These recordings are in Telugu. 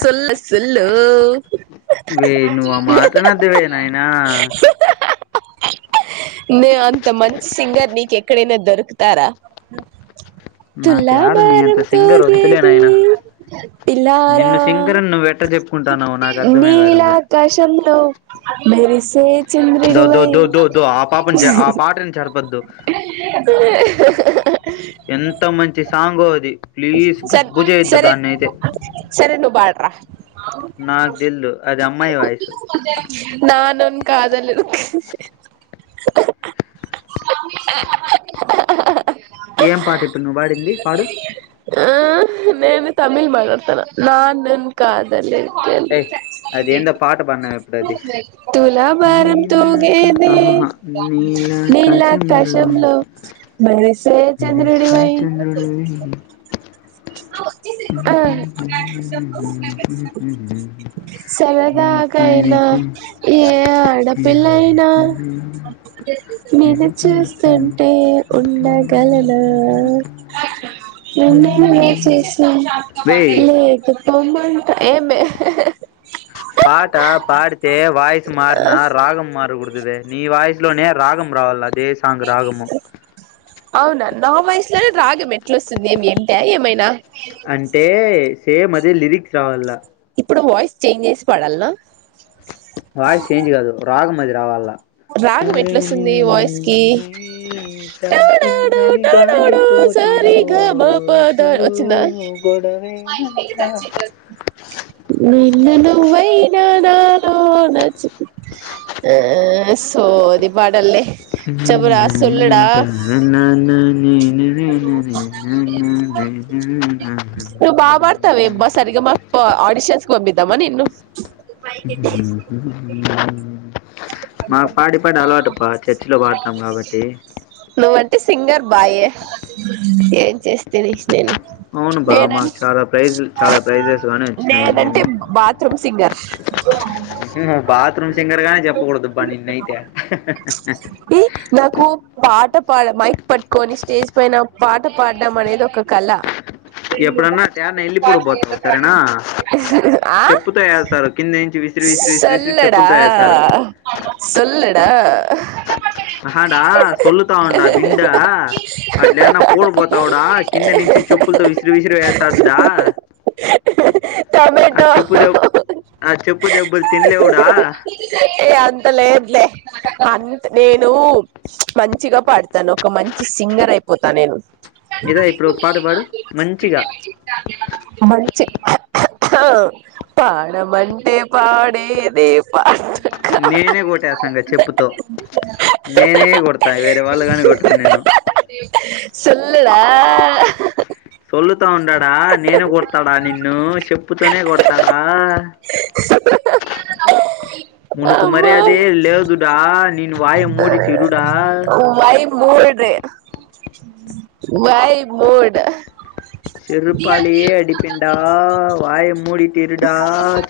సోలో సోలో [inaudible] వే నువ్వు ఆ మాటనొద్దువే నాయనా నే అంత మంచి సింగర్ నీక ఎక్కడైనా దొరుకుతారా తులా నాకేడ నీ అంత భారం సింగర్ వద్దులే తూగేది నాయనా ఇలా నిన్ను ఆ సింగర్ అని నువ్వెట్ట చెప్పుకుంటాన్నావో నాకు అర్థమే కావడంలే నీలాకశంలో మెరిసే దో దో చెంద్రీడివై దో దో దో ఆ పాపని జ ఆ పాటని జడపద్దు ఎంత మంచి సాంగో అది ప్లీజ్ సర గబ్బు చేయొద్దు సరే దాన్నయితే సరే నువ్వు పడ్రా నాకు తెల్దు అది అమ్మాయి వాయిస్ నాలో కాదల్ ఏం పాట ఇప్పుడు నువ్వు పాడింది పాడు ఆ నేను తమిళ్ మాట్డతాన నాన్ కాదలి కన్ ఏయ్ అదేందో పాట పాడినావు ఇప్పుడు అది తులా భారం నీలాక తూగేది ఆహాహా నీలాకాశంలో మె రిసే చంద్రుడు మెరిసిన వై చంద్రుడివి వే సరదాకైనా ఏ ఆడపిల్లయినా నిన్ను చూస్తుంటే ఉండగలన ఉని ఏ ఏ సేసే లేదు పోమంటా ఏమే పాట పాడితే వాయిస్ మారిన రాగం మారుకుడదావే నీ వాయిస్ ట్లోనే రాగం రావాలా అదే సాంగ్ రాగము అవునా నా వయసులోనే రాగ మెట్లుస్తుంది ఏమి ఏంట ఏమైనా అంటే సేమ్ అదే లిరిక్స్ రావాలా ఇప్పుడు వాయిస్ చేంజ్ చేసి పాడాల్నా వాయిస్ చేంజ్ కాదు రాగం అది రావాల్లా రాగం ఒరే నీ ఎట్లొస్తుంది వాయిస్ కి ఈ టాడాడు తకిందని టాడాడు గాలితోటి సారి గ మ ప ద రోజు వచ్చిందా గొడ వేనంట నిన్న నువ్వై నానాలోన చ్ సోది పాటల్లే [unintelligible] నేనేంట నననీ నేేనీననేనానేనానేననే [unintelligible] ప్పా ఆడిషన్స్ పంపిద్దామా నిన్ను మాకు పాడి పాడి అలవాటు ప్పా చర్చి లో పాడతాం కాబట్టి నువ్వంటే సింగర్ బాయే ఏం చేస్తే [unintelligible] నేను అవును బా నేనన్ మాకు చాలా ప్రైజ్ చాలా ప్రైజెస్ గానీ వచ్చినాయి నేనంటే ఏమి బాత్రూమ్ సింగర్ నువ్ బాత్రూమ్ సింగర్ గానే చెప్పకూడదు పనిన్నైతే ఈ నాకు పాట పాడ మైక్ పట్టుకొని స్టేజ్ పైన పాట పాడం అనేది ఒక కళ ఎప్పుడన్నా ఫ్యాన్ ఎళ్ళి పొడిపోతావు సరేనా ఆ చెప్పుతో ఎస్తారు కింది నుంచి విసిరి విసిరి విసిరి విసిరి సొల్లడా చెప్పులతో వేస్తారు సొల్లడా అహాడా అ సొల్లుతా ఉండా విండా అట్లన్నా పూడ్పోతావుడా కింది నించి చెప్ ప్పులతో విసిరి విసిరి వేస్తర్ డా ఆ టమాటో చెప్పు దెబ్ ఆ చెప్పు దెబ్బలు తిన్లేవుడా అంతలేద్ లే అంత్ నేను మంచిగా పాడతాన్ ఒక మంచి సింగర్ అయిపోతా నేను ఇదా ఇప్పుడు ఒక పాట పాడు మంచిగా మంచి పాడమంటే పాడేది పాట నేనే కొట్టేస్తాఇంగ చెప్పుతో నే నేనే గొడతా వేరే వాళ్ళు గానీ కొట్టరు నిన్ను సొల్లుడా సొల్లుతా ఉండడా నేను గొడతాడా నిన్ను చెప్పుతోనే గొడతాడా మునకు మర్యాదే లేదుడా నేను వయ మూడి తిరుడా వై మోడ్ రే వై మోడ్ చెరుపాలయే అడిపిండా వయ మూడిత్ తిరుడా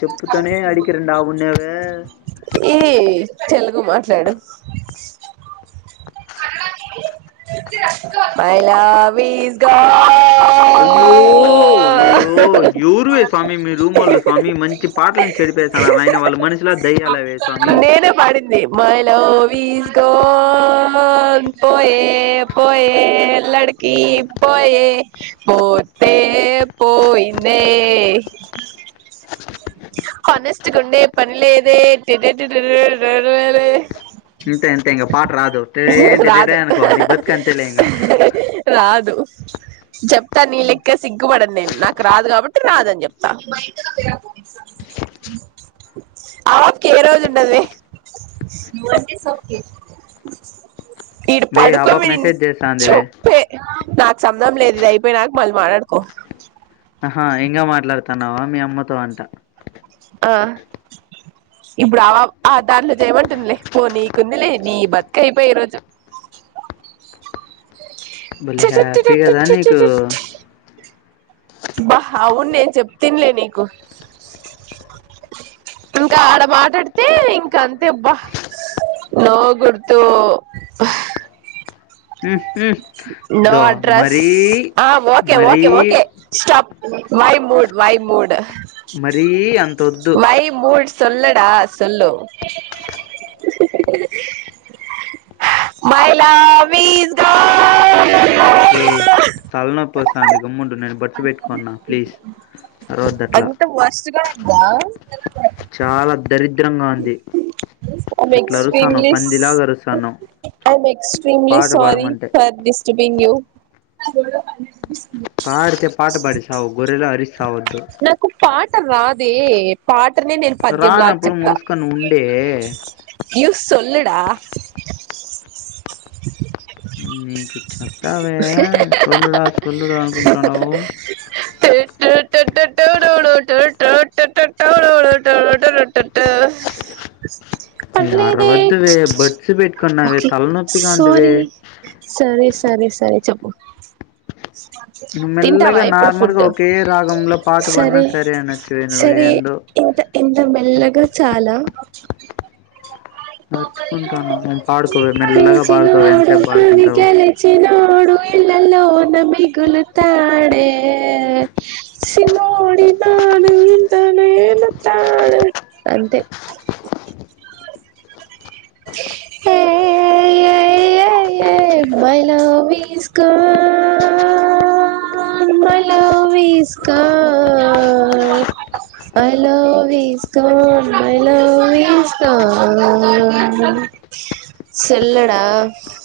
చెప్పుతనే అడికిరాండా ఉన్నావే ఈ తెలుగు మాట్లాడు మై లవ్ ఇస్ గా అయ్యో అయ్యయ్యో ఎవర్వే స్వామి మీరు ముల్లు స్వామి మంచి పాటలను చెడిపేస్తనార్ నాయనా వాళ్ళు మనుషుల దయ్యాల అవే స్వామి చెప్పింది మైల [unintelligible] పోయే పోయే లడికి పోయే పో తే పోయిందే హానెస్ట్గుండె పనిలేదే [unintelligible] డ వే. ఇంత ఇంత ఇగ పాఠ రాదు ఏంటి ఏదీ రాదు అనుకో ని బతుకంతలే ఇంగ. రాదు చెప్తా నీ లెక్క సిగ్గుపడను నేను నాకు రాదు కాబట్టి రాదని చెప్తా. ఆకి ఎన్ని రోజు ఉండదు వే. It's okay. ఈడు వే ఆ పాప పడుకోమిన్ మెసేజ్ చేస్తాంది వే చెప్పే. నాకు సంబధం లేదు ఇది అయిపోయి నాకు మళ్ళీ మాట్లాడుకో. ఆహా ఇంకా మాట్లాడుతున్నావా మీ అమ్మతో అంట. ఆ. ఇప్పుడు ఆ ఆ దార్లు చేయమంటుందిలే నీకుందిలే నీ బతుక అయిపోయి ఈ రోజు. బలే హ్యాపీ కదా నీకు. బా అవును నేను చెప్తిన్లే నీకు. ఇంకా ఆడ మాట్లాడితే అంతే అబ్బా. నో గుర్తు. నో దో అడ్రస్ మరీ ఆ ఓకే మరీ okay okay. Stop why mood why mood. మరీ అంత్. Why moods. సొల్లడా సొల్లు. My love is gone. వే తలనొప్పిస్తోంది. గమ్మునుండు నేను బెడ్స్ పెట్టుకున్నా ప్లీజ్ అరవద్దు అట్లా. వావ్. చాలా దరిద్రం నాది. ఐఎమ్ ఎట్లా అరుస్తన్నావ్ పంది లాగా అరుస్తన్నావ్. I am extremely sorry for disturbing you. పాడితే పాటు పాడిస్తావు గొరెలా అరిస్త. నాకు పాట రాదే పాట. త్రి నేను పద్యం లాగా రానప్పుడు చెప్తా మూసుకొని ఉండే యూస్. సొల్లుడా. నీకు చెప్తావే సోల్లుడా సోల్లుడా అనుకుంటున్నావు. స స టూటుటూ టూటూడు టూటు. వే పర్లేదే అరవద్దువే బడ్స్ పెట్టుకున్నావే ఓకే తలనొప్పిగా ఉందివే సారీ సరే. సరే సరే చెప్పు నువ్వు తింటావా మెల్లగా ఇప్పుడు నార్మల్గా ఫుడ్. ఒకే రాగంలో పాట పాడినా సరే అనొచ్చువే నువ్వు సరే ఏందో ఇంతా ఇంతా మెల్లగా చాలా. నడుచుకుంటాను నేను పాడుకోవే మెల్లగా పాడుకోవే గెలిచినోడు ఎంతసేపు మరి పాడుకుంటావు గెలిచినోడు ఎవర్. ఇల్లలోనా మిగులు తాడే. చిన్నోడు లానే ఎంత మేలుతాడు. అంతే. [inaudible] ఆ ఏ my love is gone my love is gone my love is gone my love is gone సొల్లుడా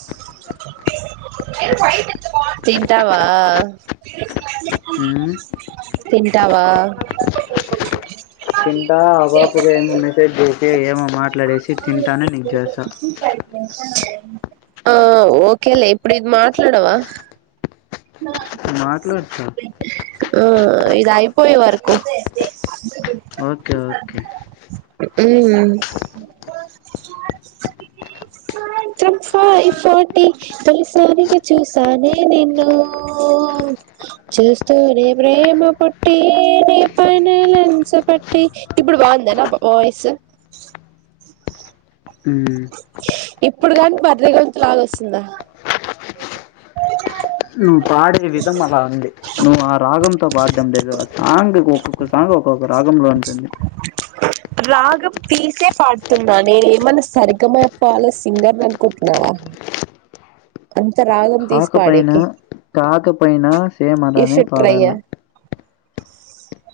[inaudible] తింటావా ఉమ్, తింటావా తింటా ఆ బాపూగా ఏమున మెసేజ్ చేూసి ఏమో మాట్లాడేసి తింటేనే నీక్జేసా ఆ ఓకేలే ఇప్పుడు ఇది మాట్లాడవా మాట్లాడతా ఆ ఏదైపోయేవరకు ఓకే ఓకే హ్మ్ ఇంఫన్ ఫటీ తలిసారిగా చూసానే నిన్ను చూస్తూ ప్రేమ పుట్టి ని పైనే లెన్స్ పట్టి ఇప్పుడు బందనా నా పేస్ [inaudible] ఇప్పుడు కాని భద్రాచలం ప్లాన్ ఎస్తుంద నువ్వు పాడే విధం అలా ఉంది నువ్వు ఆ రాగంతో పాటు లేదు ఆ సాంగ్ ఒక్కొక్క సాంగ్ ఒక్కొక్క రాగంలో ఉంటుంది రాగం తీసే పాడుతున్నా నే ఏమన్నా సరిగమయప్పాల సింగర్ని అనుకుంటున్నావా [inaudible] అ రాగం తీసి కాకపోయినా పాడేకి కాకపోయినా సేమ్ యు అలానే షౌల్ద్ పాడాల ట్రయ్యా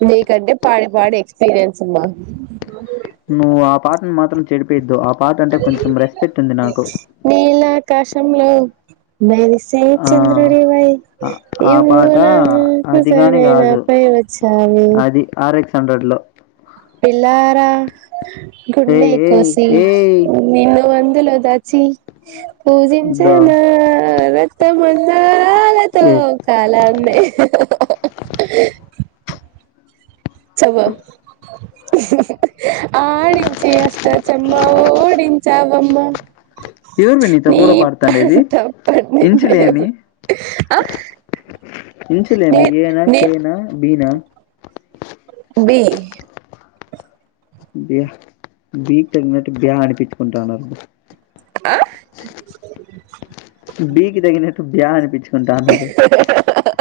నీకంటే పాడి పాడి ఎక్స్పీరియన్స్ అమ్మా నువ్వు ఆ పాటను మాత్రం చెడిపెద్దు ఆ పాట అంటే కొంచెం రెస్పెక్ట్ ఉంది నాకు ఆకాశంలో మెరిసే చంద్రుడివే ఆ పాట ఇవనా అది కానీ నాకుజానా కాదు నాపై వచ్చవే హండ్రెడ్ లో పిల్లార గుండె ఏయ్ ఏయ్ కోసి ఏయ్ నిను అందులో దాచి పూజిచన దో నా రాత్త మందర లతో ఏ కాళనే చేమ థు. ఆడించి అష్ట చెమ్మా ఓడించావమ్మ ఎవరు నీతో ని కూడా పాడుతాండేది పంట పండిదే ఇంచులేమి ఆ ఇంసలే నే మీ ఏనా నే కేనా బీనా బి బి బీక్ తగినట్టు బేయ్ అనిపించుకుంటాన్నారు ఆ బికిి తగినట్టు బ్యా అనిపించుకుంటా అన్నారు హ హ హ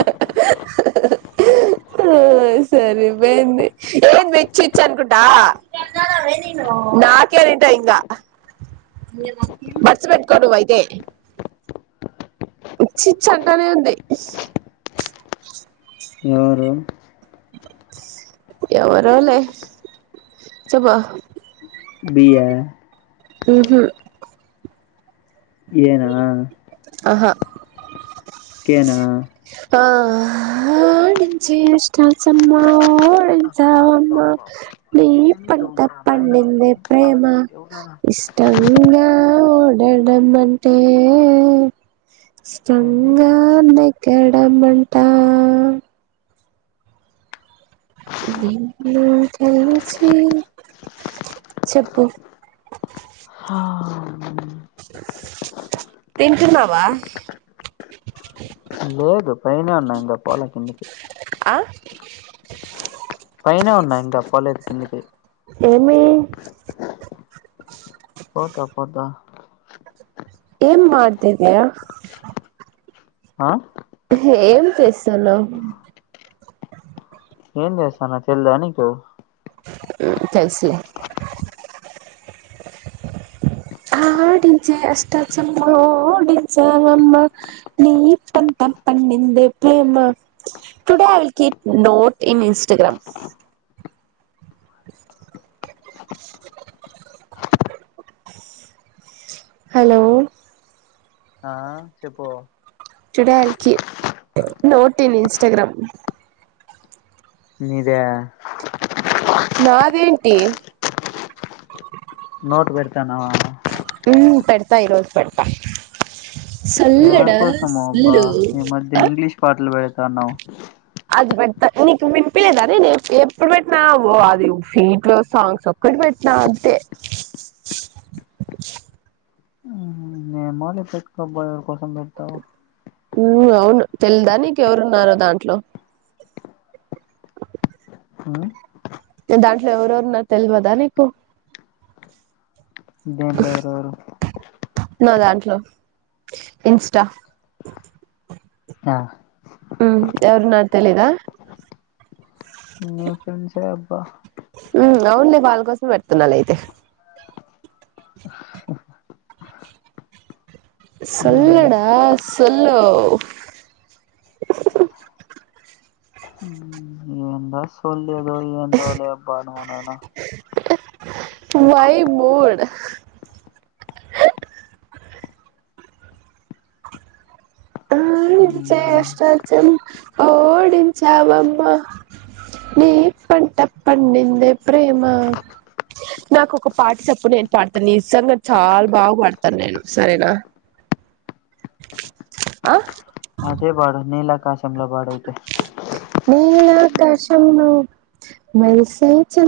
సరిపోయింది ఏం వెచ్చ ఇచ్చ అనుకుంటా నాకే పెంటందా బస్సు పెట్టుకో నువైతే ఇచ్చిచ్ అంటేనే ఉంది ఎవరు ఎవరోలే చెప్ప బి య ఉహు ఏనా ఆహా కేనా ఆడించి అష్టా చెమ్మా ఓ అబ్బా అబ్బా పెంచావమ్మా అబ్బా నీ ఏమి పంట దోమరా నాయనా పండిందే ప్రేమ చంపుతాంది యోగా ఇ ష్టంగా వెడం అంటే ఏంది ఇష్టంగానే కేడం మంటా నిన్ను పిలిచి చెప్పు హా తింటున్నావ లేదు పైనే ఉన్నా ఇంగ పోలే కిందకి [inaudible] పైనే ఉన్నా ఇంగ పోలేదు కిందికి మీ పోతా పోతా ఏంమాటిది ఆ ఏం చేస్తున్నవ్ ఏం చేస్తాన తెల్దా నీకు ఉమ్ తెల్సులే ఆడించే అష్ట చెమ్మా ఓడించవమ్మ నీ పంట పండి దే ప్లే మా today I will keep note in Instagram [inaudible] hello ఆ చెప్పు today I'll keep note in Instagram నీద నాదేంటి నోట్ వేడ్ తనవా ఉ పెడతా ఈరోజు పెడతా ఎవరి సల్లడా కోసమో అబ్బా సల్లు ఈ మధ్య ఇంగ్లీష్ పాటలు పెడ్తన్నావ్ అది పెడుత నీకు వినిపిలేద అది నేను ఎప్పుడు పెట్టినా అది ఫీట్ లో సాంగ్స్ ఒక్కటి పెట్టి పెట్న అంతే [inaudible] మార్నింగ్ పెట్టుకోబాయర్ కోసం పెడతావా ఉమ్ అవును తెలిదా నీకెవరున్నారో దాంట్లో ఉమ్ దాంట్లో ఎవరెవరు ఉన్నారు తెల్వదా నీకు దేంట్లో ఎవరెవరు నా దాంట్లో ఇన్స్టా ఆ ఉ ఎవరు ఉన్నారు తెలిదా [inaudible] ఫెండ్స అబ్బా అవులే వాళ్ళ కోసం పెడుతున్నాను అయితే ఉమ్ సొల్లుడా సోల్లు నా సోల్లు [unintelligible] అంటావ్లే అబ్బా నువ్వు నన్ను వై మూడ్ ఆడించే ఆష్ట చెమ్మా ఓడించావమ్మ నీ పంట పండిందే ప్రేమ నాకు ఒక పాట చెప్పు నేను పాడతాను నిజంగా చాలా బాగా పాడతాను. నేను సరేనా ఆ అదే పాడు నీలకాశంలో పాడు ఆయితే [unintelligible] మెరిసే చంద్రు